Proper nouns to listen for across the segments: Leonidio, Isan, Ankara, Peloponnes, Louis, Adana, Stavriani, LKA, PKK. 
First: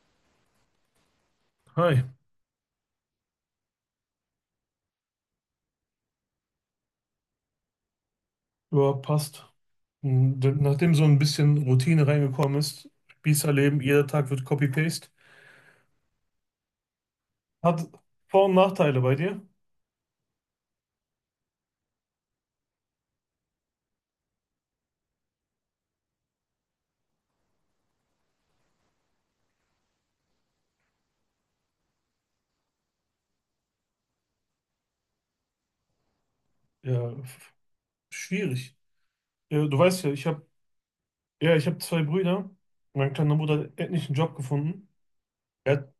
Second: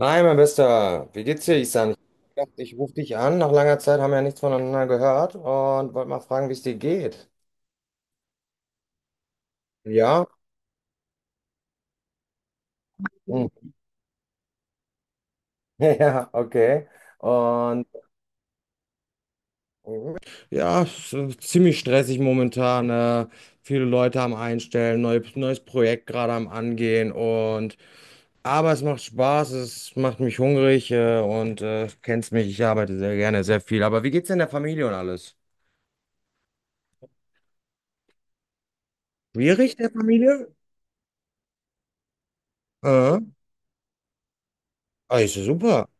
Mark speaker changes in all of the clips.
Speaker 1: Hi, mein Bester. Wie geht's dir, Isan? Ich
Speaker 2: Hi,
Speaker 1: dachte, ich rufe dich an. Nach langer Zeit haben wir ja nichts voneinander gehört und wollte mal fragen, wie es dir geht.
Speaker 2: ja, passt.
Speaker 1: Ja?
Speaker 2: Nachdem so ein bisschen Routine reingekommen ist,
Speaker 1: Hm.
Speaker 2: Spießerleben, jeder Tag wird Copy-Paste,
Speaker 1: Ja, okay. Und
Speaker 2: hat Vor- und Nachteile bei dir.
Speaker 1: ja, es ist ziemlich stressig momentan. Viele Leute am Einstellen, neu, neues Projekt gerade am Angehen und aber es macht Spaß, es macht mich hungrig und kennst mich, ich arbeite sehr gerne, sehr viel. Aber wie geht's denn der Familie und alles?
Speaker 2: Ja, schwierig. Ja,
Speaker 1: Schwierig
Speaker 2: du
Speaker 1: der
Speaker 2: weißt ja,
Speaker 1: Familie?
Speaker 2: ich hab zwei Brüder. Mein
Speaker 1: Äh,
Speaker 2: kleiner Bruder hat endlich einen Job gefunden.
Speaker 1: ah, ist ja super.
Speaker 2: Er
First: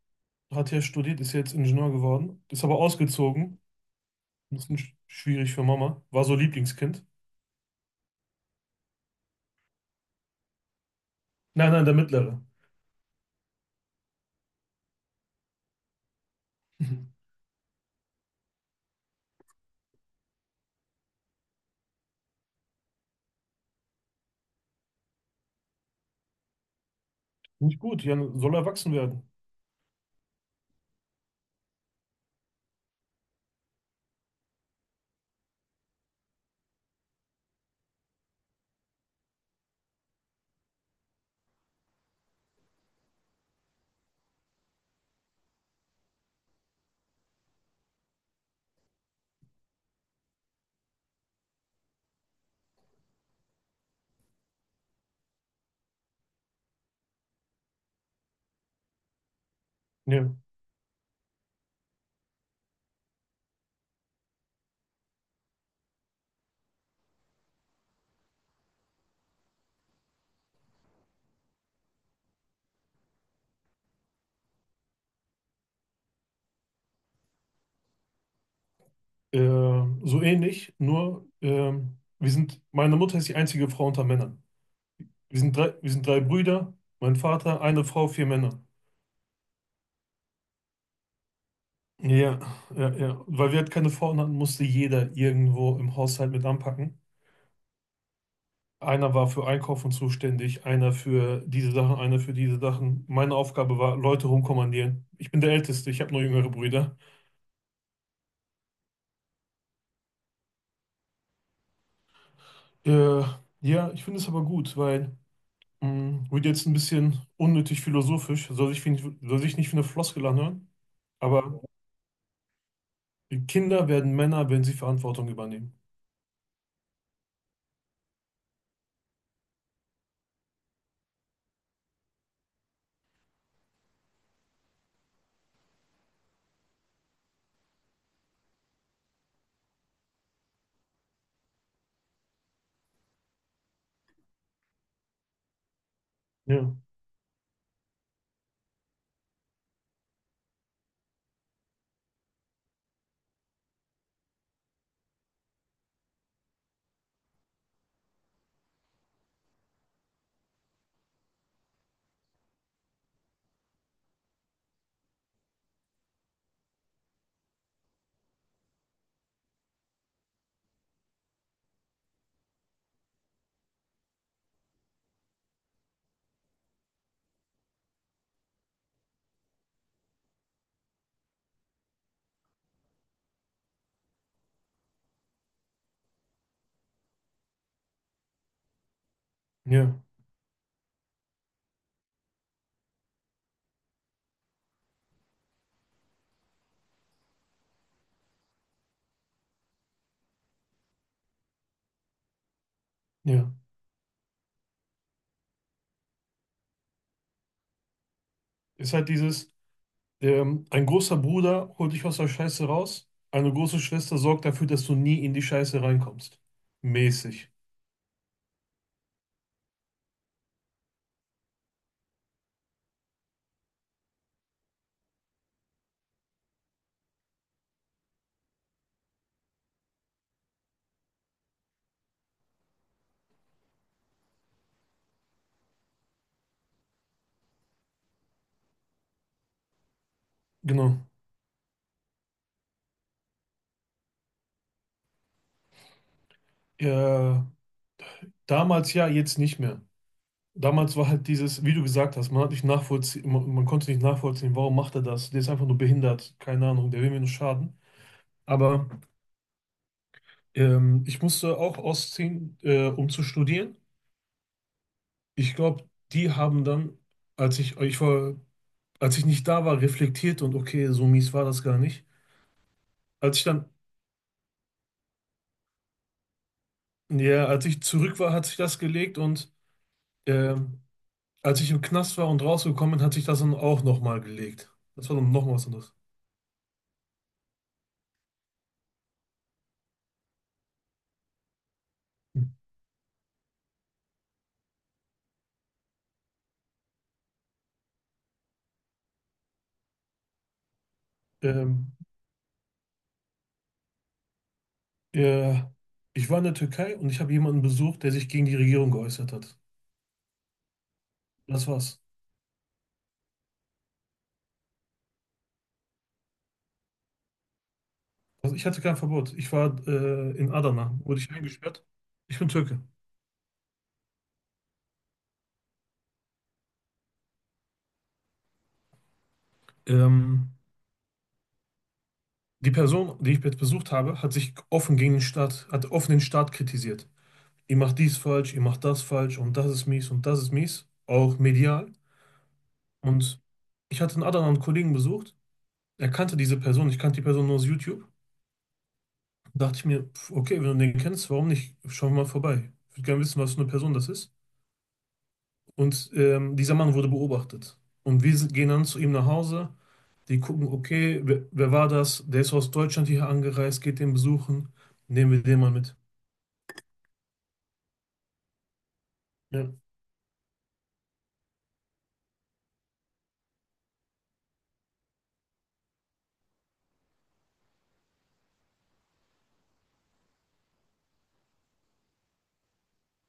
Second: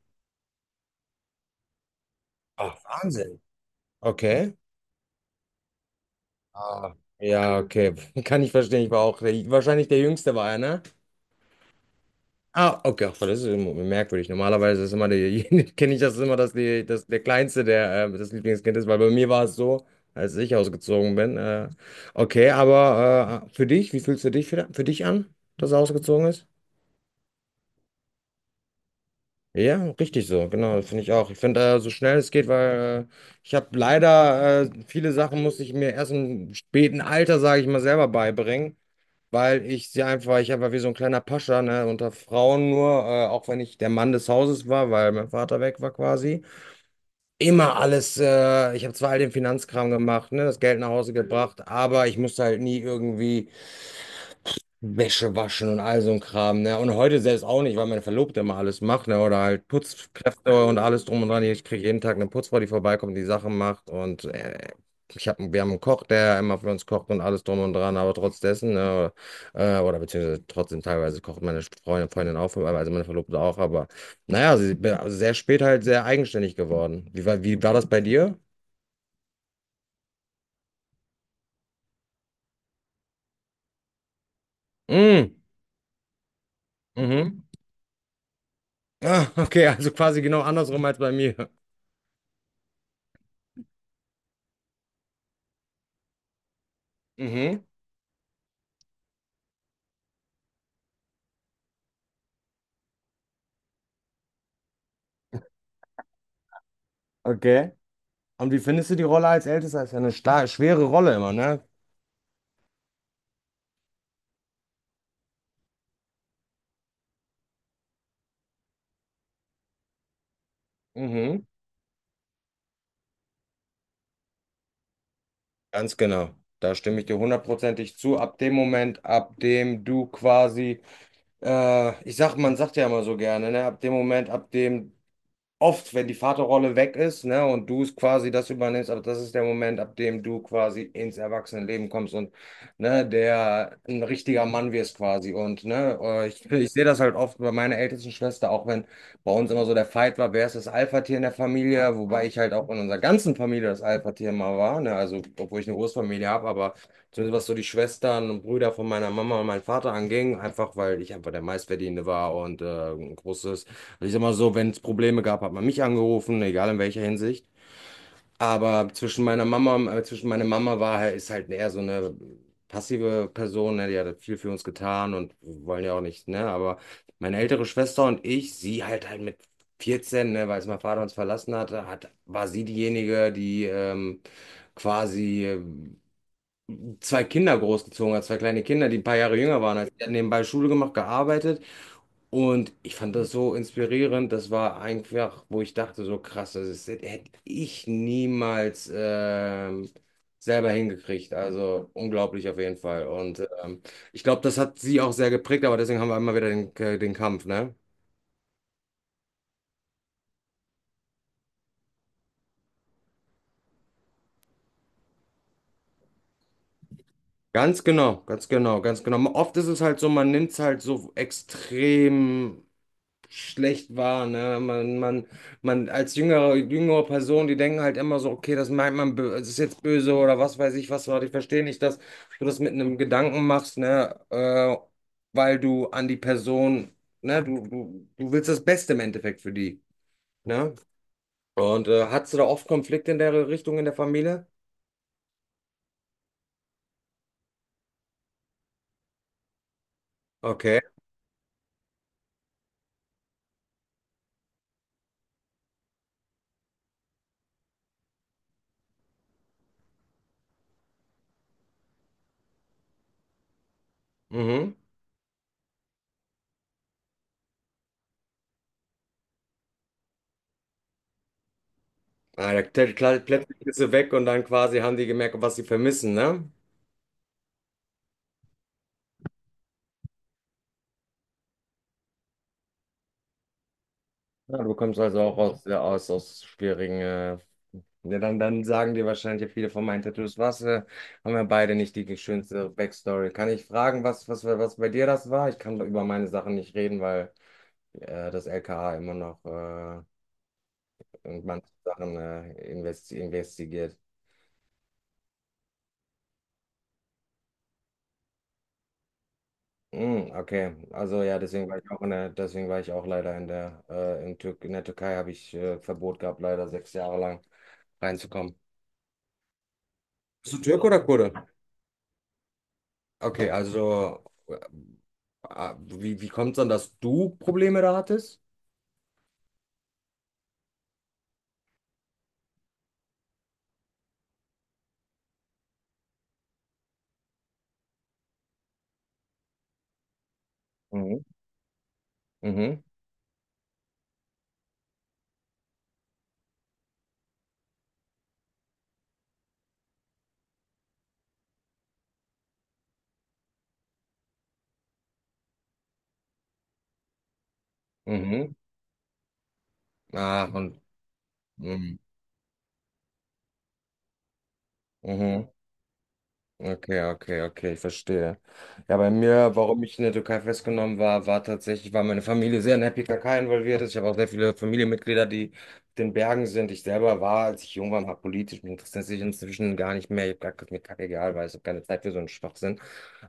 Speaker 2: hat hier studiert, ist jetzt Ingenieur geworden, ist
Speaker 1: Ach,
Speaker 2: aber
Speaker 1: Wahnsinn.
Speaker 2: ausgezogen.
Speaker 1: Okay.
Speaker 2: Ein bisschen schwierig für Mama. War so
Speaker 1: Ah,
Speaker 2: Lieblingskind.
Speaker 1: ja, okay. Kann ich verstehen. Ich war auch der, wahrscheinlich der Jüngste war er, ne?
Speaker 2: Nein, nein, der Mittlere.
Speaker 1: Ah, okay. Ach, das ist immer merkwürdig. Normalerweise ist immer der, kenne ich das immer, dass, die, dass der Kleinste der das Lieblingskind ist, weil bei mir war es so, als ich ausgezogen bin. Okay, aber für dich, wie fühlst du dich für dich an, dass er ausgezogen ist?
Speaker 2: Nicht gut, Jan soll erwachsen werden.
Speaker 1: Ja, richtig so, genau, das finde ich auch. Ich finde, so schnell es geht, weil ich habe leider viele Sachen musste ich mir erst im späten Alter, sage ich mal, selber beibringen. Weil ich sie einfach, weil ich einfach wie so ein kleiner Pascha, ne, unter Frauen nur, auch wenn ich der Mann des Hauses war, weil mein Vater weg war quasi. Immer alles, ich habe zwar all den Finanzkram gemacht, ne, das Geld nach Hause gebracht, aber ich musste halt nie irgendwie Wäsche waschen und all so ein Kram, ne? Und heute selbst auch nicht, weil meine Verlobte immer alles macht, ne? Oder halt
Speaker 2: Ja.
Speaker 1: Putzkräfte und alles drum und dran. Ich kriege jeden Tag eine Putzfrau, die vorbeikommt, die Sachen macht. Und ich hab, wir haben einen Koch, der immer für uns kocht und alles drum und dran. Aber trotz dessen, ne? Oder beziehungsweise trotzdem teilweise kocht meine Freundin auch, für- also meine Verlobte auch. Aber naja, sie bin sehr spät halt sehr eigenständig geworden. Wie war das bei dir?
Speaker 2: So ähnlich, nur wir sind, meine Mutter ist die einzige Frau unter Männern.
Speaker 1: Mm,
Speaker 2: Wir sind drei Brüder, mein
Speaker 1: mhm.
Speaker 2: Vater, eine Frau, vier Männer.
Speaker 1: Ah, okay, also quasi genau andersrum als bei mir.
Speaker 2: Ja, ja, ja. Weil wir halt keine Frauen hatten, musste jeder irgendwo im Haushalt mit anpacken.
Speaker 1: Mhm.
Speaker 2: Einer war für Einkaufen zuständig, einer für diese Sachen, einer für diese Sachen. Meine Aufgabe war, Leute rumkommandieren. Ich bin der Älteste, ich habe nur jüngere Brüder.
Speaker 1: Okay. Und wie findest du die Rolle als Ältester? Ist ja eine starke, schwere Rolle immer, ne?
Speaker 2: Äh, ja, ich finde es aber gut, weil wird jetzt ein bisschen unnötig philosophisch, soll sich nicht wie eine Floskel anhören,
Speaker 1: Mhm.
Speaker 2: aber Kinder werden Männer, wenn sie Verantwortung übernehmen.
Speaker 1: Ganz genau. Da stimme ich dir hundertprozentig zu. Ab dem Moment, ab dem du quasi, ich sag, man sagt ja immer so gerne, ne? Ab dem Moment, ab dem oft, wenn die Vaterrolle weg ist, ne, und du es quasi das übernimmst, aber das ist der Moment, ab dem du quasi ins Erwachsenenleben kommst und ne, der ein richtiger Mann wirst quasi. Und ne, ich
Speaker 2: Ja,
Speaker 1: sehe das halt oft bei meiner ältesten Schwester, auch wenn bei uns immer so der Fight war, wer ist das Alpha-Tier in der Familie, wobei ich halt auch in unserer ganzen Familie das Alpha-Tier mal war, ne, also obwohl ich eine Großfamilie habe, aber zumindest was so die Schwestern und Brüder von meiner Mama und meinem Vater anging, einfach weil ich einfach der Meistverdienende war und ein großes. Also ich sag mal so, wenn es Probleme gab, hat man mich angerufen, egal in welcher Hinsicht. Zwischen meiner Mama war halt, ist halt eher so eine passive Person, ne? Die hat viel für uns getan und wir wollen ja auch nicht, ne? Aber meine ältere Schwester und ich, sie halt mit 14, ne, weil es mein Vater uns verlassen hatte, hat, war sie diejenige, die quasi zwei Kinder großgezogen hat, zwei kleine Kinder, die ein paar Jahre jünger waren als ich.
Speaker 2: ja,
Speaker 1: Die hat nebenbei Schule gemacht, gearbeitet und ich fand das so inspirierend. Das war einfach, wo ich dachte, so krass, das ist, hätte ich niemals selber hingekriegt. Also unglaublich auf jeden Fall. Und
Speaker 2: ja.
Speaker 1: ich glaube, das hat sie auch sehr geprägt, aber deswegen haben wir immer wieder den, den Kampf, ne?
Speaker 2: Ist halt dieses, ein großer Bruder holt dich aus der Scheiße raus, eine große Schwester sorgt dafür, dass du nie in die Scheiße reinkommst. Mäßig.
Speaker 1: Ganz genau, ganz genau, ganz genau. Oft ist es halt so, man nimmt es halt so extrem schlecht wahr, ne? Man als jüngere Person, die denken halt immer so, okay, das meint man, bö- es ist jetzt böse oder was weiß ich, was war, ich verstehe nicht, dass du das mit einem Gedanken machst, ne? Weil du an die Person, ne? Du willst das Beste im Endeffekt für die, ne?
Speaker 2: Genau.
Speaker 1: Und hattest du da oft Konflikte in der Richtung in der Familie?
Speaker 2: Äh, damals ja, jetzt nicht mehr.
Speaker 1: Okay.
Speaker 2: Damals war halt dieses, wie du gesagt hast, man konnte nicht nachvollziehen, warum macht er das? Der ist einfach nur behindert, keine Ahnung, der will mir nur schaden. Aber ich musste auch ausziehen, um zu studieren.
Speaker 1: Mhm.
Speaker 2: Ich glaube, die haben dann, als ich, ich war, als ich nicht da war, reflektiert und okay, so mies war das gar nicht.
Speaker 1: Ah, ja, klar, klar,
Speaker 2: Als ich
Speaker 1: plötzlich
Speaker 2: dann,
Speaker 1: ist du weg und dann quasi haben die gemerkt, was sie vermissen, ne?
Speaker 2: ja, als ich zurück war, hat sich das gelegt und ähm, als ich im Knast war und rausgekommen bin, hat sich das dann auch nochmal
Speaker 1: Ja,
Speaker 2: gelegt.
Speaker 1: du kommst
Speaker 2: Das war
Speaker 1: also
Speaker 2: dann
Speaker 1: auch
Speaker 2: nochmal was
Speaker 1: ja,
Speaker 2: anderes.
Speaker 1: aus schwierigen, ja, dann sagen dir wahrscheinlich viele von meinen Tattoos, was, haben wir beide nicht die schönste Backstory. Kann ich fragen, was bei dir das war? Ich kann über meine Sachen nicht reden, weil das LKA immer noch in manche
Speaker 2: Ähm,
Speaker 1: Sachen investi investigiert.
Speaker 2: äh, ich war in der Türkei und ich habe jemanden besucht, der sich gegen die Regierung geäußert hat.
Speaker 1: Mm, okay, also ja,
Speaker 2: Das
Speaker 1: deswegen war ich
Speaker 2: war's.
Speaker 1: auch in der, deswegen war ich auch leider in der, in, Tür in der Türkei habe ich Verbot gehabt, leider 6 Jahre lang reinzukommen.
Speaker 2: Also ich hatte kein Verbot. Ich war in
Speaker 1: Bist du Türke
Speaker 2: Adana,
Speaker 1: oder
Speaker 2: wurde ich
Speaker 1: Kurde?
Speaker 2: eingesperrt. Ich bin Türke.
Speaker 1: Okay, also ah, wie kommt es dann, dass du Probleme da hattest?
Speaker 2: Ähm, die Person, die ich jetzt besucht habe, hat sich offen gegen den Staat, hat offen den Staat kritisiert. Ihr macht dies falsch, ihr macht das falsch und das ist mies und das ist mies.
Speaker 1: Mhm.
Speaker 2: Auch medial.
Speaker 1: Mhm.
Speaker 2: Und ich hatte in Adana einen Kollegen besucht. Er kannte diese Person. Ich kannte die Person nur aus YouTube. Dachte ich mir, pf, okay, wenn du den kennst, warum nicht? Schauen wir mal vorbei. Ich würde gerne wissen, was für eine Person das ist. Und dieser Mann wurde beobachtet. Und
Speaker 1: Mhm.
Speaker 2: gehen dann zu ihm nach Hause. Die
Speaker 1: Ah,
Speaker 2: gucken,
Speaker 1: und
Speaker 2: okay, wer war
Speaker 1: mhm.
Speaker 2: das? Der ist aus Deutschland hier angereist, geht den besuchen. Nehmen wir
Speaker 1: Mhm.
Speaker 2: den mal mit.
Speaker 1: Okay, okay, okay, ich verstehe. Ja, bei mir,
Speaker 2: Ja,
Speaker 1: warum ich in der Türkei festgenommen war, war tatsächlich, war meine Familie sehr in der PKK involviert ist. Ich habe auch sehr viele Familienmitglieder, die auf den Bergen sind. Ich selber war, als ich jung war, mal politisch. Mich interessiert sich inzwischen gar nicht mehr. Ich habe gesagt, ist mir kackegal, weil ich habe keine Zeit für so einen Schwachsinn.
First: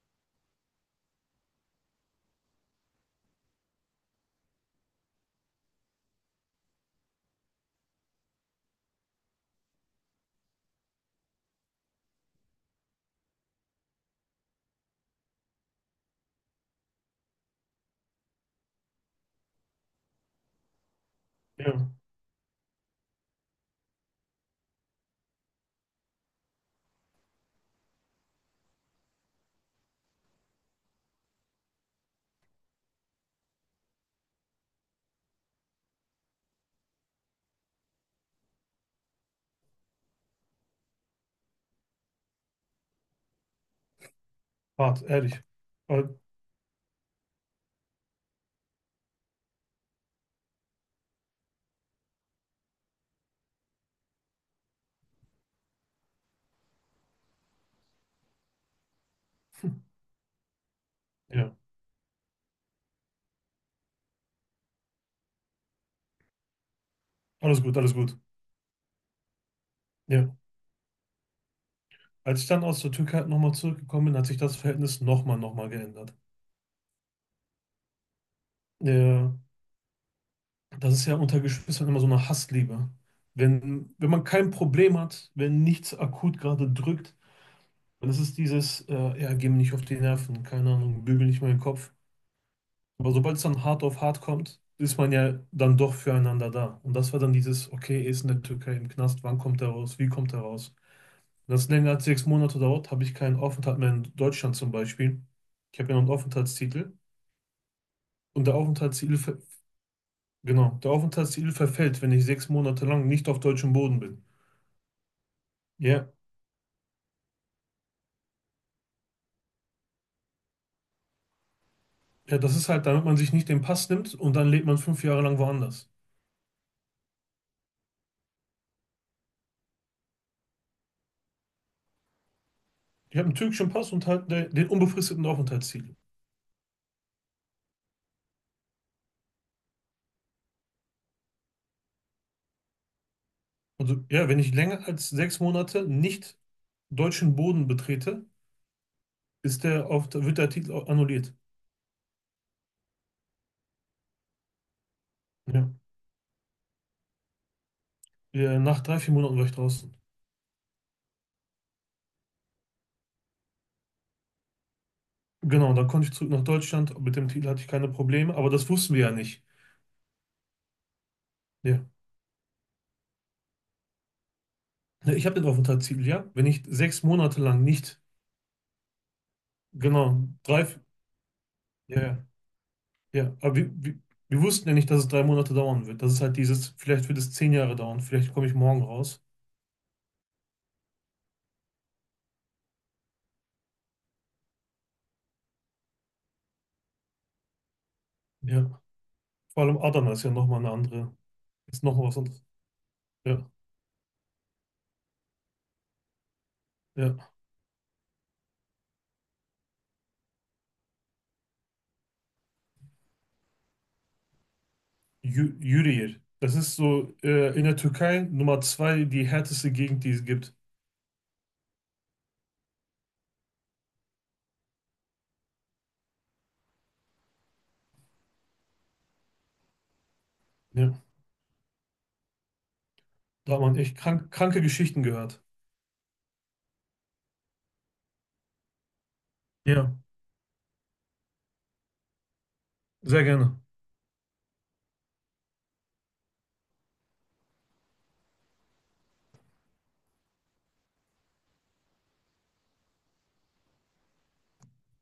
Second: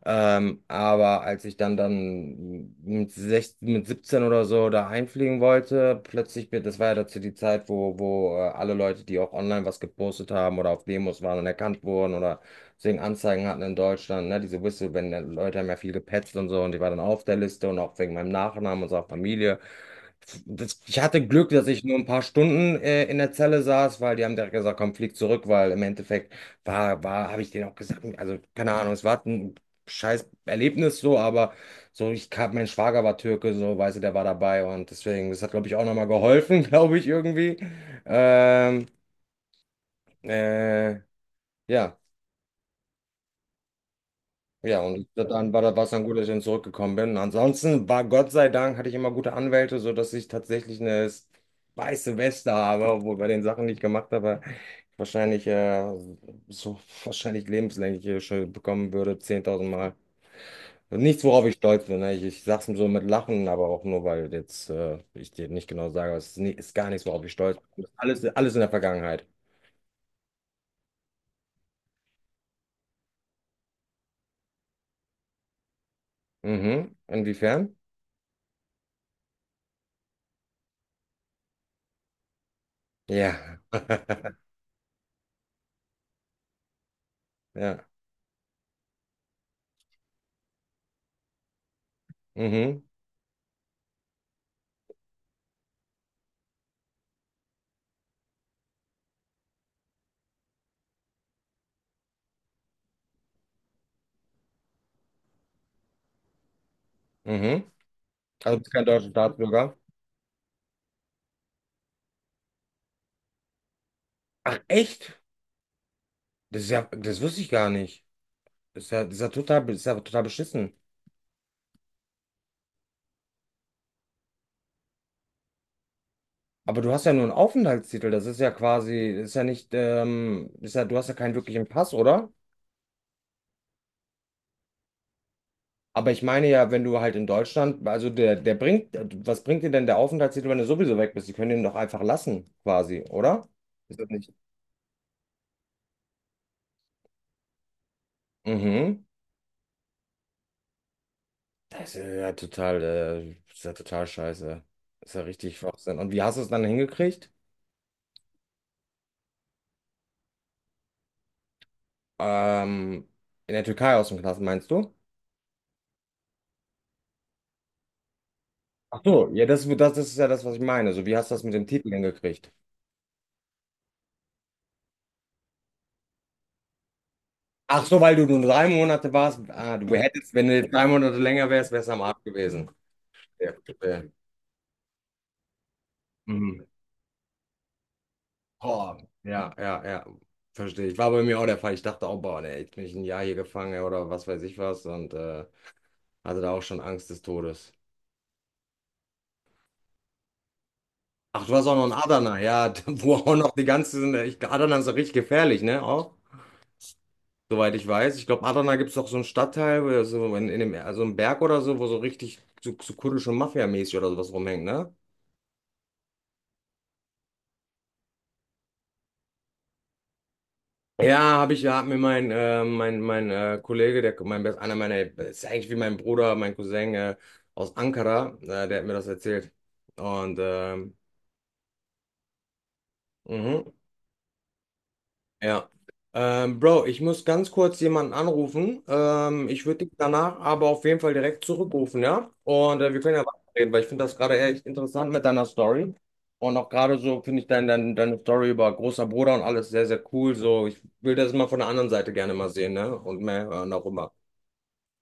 Speaker 1: Aber als ich dann mit, 16, mit 17 oder so da einfliegen wollte, plötzlich, bin- das war ja dazu die Zeit, wo alle Leute, die auch online was gepostet haben oder auf Demos waren und erkannt wurden oder deswegen Anzeigen hatten in Deutschland, ne, diese Whistle, wenn Leute haben ja viel gepetzt und so und ich war dann auf der Liste und auch wegen meinem Nachnamen und so auch Familie. Das, ich hatte Glück, dass ich
Speaker 2: ja,
Speaker 1: nur ein paar Stunden in der Zelle saß, weil die haben direkt gesagt, komm, flieg zurück, weil im Endeffekt habe ich denen auch gesagt, also keine Ahnung, es war ein scheiß Erlebnis so, aber so, ich kam, mein Schwager war Türke, so, weißt du, der war dabei und deswegen, das hat, glaube ich, auch nochmal geholfen, glaube ich, irgendwie. Ähm, äh, ja. Ja,
Speaker 2: hart,
Speaker 1: und
Speaker 2: ehrlich.
Speaker 1: dann war das war es dann
Speaker 2: Aber,
Speaker 1: gut, dass ich dann zurückgekommen bin. Ansonsten war Gott sei Dank, hatte ich immer gute Anwälte, sodass ich tatsächlich eine weiße Weste habe, obwohl bei den Sachen, die ich gemacht habe, wahrscheinlich so wahrscheinlich lebenslänglich schon bekommen würde, 10.000
Speaker 2: hm,
Speaker 1: Mal. Also nichts, worauf
Speaker 2: ja,
Speaker 1: ich stolz bin. Ne? Ich sag's so mit Lachen, aber auch nur, weil jetzt ich dir nicht genau sage, aber es ist, nie, ist gar nichts, worauf ich stolz
Speaker 2: alles gut,
Speaker 1: bin.
Speaker 2: alles gut.
Speaker 1: Alles in der Vergangenheit.
Speaker 2: Ja. Als ich dann aus der Türkei halt nochmal zurückgekommen bin, hat sich das Verhältnis nochmal geändert.
Speaker 1: Mhm. Inwiefern?
Speaker 2: Ja, das ist ja unter Geschwistern immer so eine Hassliebe.
Speaker 1: Ja.
Speaker 2: Wenn man kein Problem hat, wenn nichts akut gerade drückt,
Speaker 1: Ja.
Speaker 2: dann ist es dieses, ja, geh mir nicht auf die Nerven, keine Ahnung, bügel nicht meinen Kopf.
Speaker 1: Mhm.
Speaker 2: Aber sobald es dann hart auf hart kommt, ist man ja dann doch füreinander da. Und das war dann dieses, okay, er ist in der Türkei im Knast, wann kommt er raus, wie kommt er raus? Wenn das länger als 6 Monate dauert, habe ich keinen Aufenthalt mehr in Deutschland zum Beispiel. Ich habe ja noch einen Aufenthaltstitel.
Speaker 1: Mhm.
Speaker 2: Und
Speaker 1: Also, du bist kein deutscher Staatsbürger.
Speaker 2: Genau, der Aufenthaltstitel verfällt, wenn ich 6 Monate lang nicht auf deutschem Boden bin.
Speaker 1: Ach, echt?
Speaker 2: Ja,
Speaker 1: Das ist ja, das wusste ich gar nicht. Das ist ja total beschissen.
Speaker 2: ja, das ist halt, damit man sich nicht den Pass nimmt und dann lebt man 5 Jahre lang woanders.
Speaker 1: Aber du hast ja nur einen Aufenthaltstitel. Das ist ja quasi, das ist ja nicht, das ist ja, du hast ja keinen wirklichen Pass, oder?
Speaker 2: Ich habe einen türkischen Pass und halt den unbefristeten Aufenthaltstitel.
Speaker 1: Aber ich meine ja, wenn du halt in Deutschland, also der bringt, was bringt dir denn der Aufenthaltstitel, wenn du sowieso weg bist? Die können den doch einfach lassen, quasi, oder? Ist
Speaker 2: Also
Speaker 1: das
Speaker 2: ja,
Speaker 1: nicht?
Speaker 2: wenn ich länger als 6 Monate nicht deutschen Boden betrete,
Speaker 1: Mhm.
Speaker 2: wird der Artikel annulliert.
Speaker 1: Das ist ja total scheiße. Das ist ja richtig
Speaker 2: Ja.
Speaker 1: Schwachsinn. Und wie hast du es dann hingekriegt?
Speaker 2: Ja, nach 3, 4 Monaten war ich draußen.
Speaker 1: Ähm, in der Türkei aus dem Knast, meinst du?
Speaker 2: Genau, dann konnte ich zurück nach Deutschland. Mit dem Titel hatte ich keine Probleme, aber das wussten
Speaker 1: Ach
Speaker 2: wir ja
Speaker 1: so,
Speaker 2: nicht.
Speaker 1: ja, das ist ja das, was ich meine. So, wie hast du das mit dem
Speaker 2: Ja.
Speaker 1: Titel hingekriegt?
Speaker 2: Ja, ich habe den Aufenthaltstitel, ja. Wenn ich sechs Monate lang
Speaker 1: Ach
Speaker 2: nicht,
Speaker 1: so, weil du nur drei Monate warst. Ah, du
Speaker 2: genau,
Speaker 1: hättest, wenn du jetzt drei Monate länger wärst, wärst du am
Speaker 2: ja,
Speaker 1: Arsch
Speaker 2: ja,
Speaker 1: gewesen.
Speaker 2: ja.
Speaker 1: Ja,
Speaker 2: Aber
Speaker 1: verstehe.
Speaker 2: wir wussten ja nicht, dass es 3 Monate dauern wird. Das ist halt
Speaker 1: Mhm.
Speaker 2: dieses, vielleicht wird es 10 Jahre dauern, vielleicht komme ich morgen
Speaker 1: Boah,
Speaker 2: raus.
Speaker 1: ja, ja, ja. Verstehe. Ich war bei mir auch der Fall. Ich dachte auch, boah, ne, jetzt bin ich ein Jahr hier gefangen oder was weiß ich was und hatte da auch schon Angst des Todes.
Speaker 2: Ja. Vor allem Adana ist ja nochmal eine andere,
Speaker 1: Ach, du warst auch
Speaker 2: ist
Speaker 1: noch in
Speaker 2: nochmal was
Speaker 1: Adana,
Speaker 2: anderes.
Speaker 1: ja, wo auch
Speaker 2: Ja,
Speaker 1: noch die ganzen, Adana ist doch richtig gefährlich, ne? Auch?
Speaker 2: ja.
Speaker 1: Soweit ich weiß. Ich glaube, Adana gibt es doch so einen Stadtteil, wo so in dem, also einen Berg oder so, wo so richtig so kurdische Mafia-mäßig oder sowas rumhängt, ne?
Speaker 2: Yürüyer. Das ist so in der Türkei Nummer 2 die härteste Gegend, die es gibt.
Speaker 1: Ja, habe ich, ja, hat mir mein, mein Kollege, der, mein, best- einer meiner, ist ja eigentlich wie mein Bruder, mein Cousin aus Ankara, der hat mir das erzählt. Und,
Speaker 2: Ja, da hat
Speaker 1: mhm.
Speaker 2: man echt kranke Geschichten gehört.
Speaker 1: Ja. Bro, ich muss ganz kurz jemanden anrufen. Ich würde dich
Speaker 2: Ja,
Speaker 1: danach aber auf jeden Fall direkt zurückrufen, ja? Und wir können
Speaker 2: sehr
Speaker 1: ja
Speaker 2: gerne.
Speaker 1: weiterreden, weil ich finde das gerade echt interessant mit deiner Story. Und auch gerade so finde ich deine Story über großer Bruder und alles sehr, sehr cool. So, ich will das mal von der anderen Seite gerne mal sehen, ne? Und mehr hören auch immer.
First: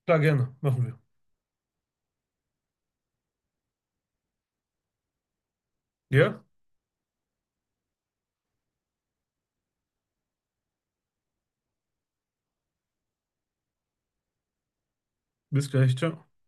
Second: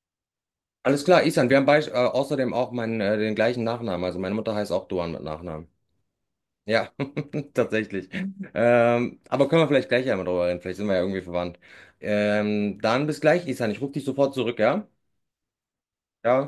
Speaker 2: Klar, gerne. Machen wir.
Speaker 1: Alles klar, Isan, wir haben bei, außerdem auch meinen, den gleichen Nachnamen. Also meine Mutter heißt auch Duan mit Nachnamen.
Speaker 2: Ja,
Speaker 1: Ja, tatsächlich. Aber können wir vielleicht gleich einmal drüber reden. Vielleicht sind wir ja irgendwie verwandt. Dann bis gleich, Isan. Ich rufe dich sofort zurück, ja?
Speaker 2: bis gleich. Ciao.
Speaker 1: Ja.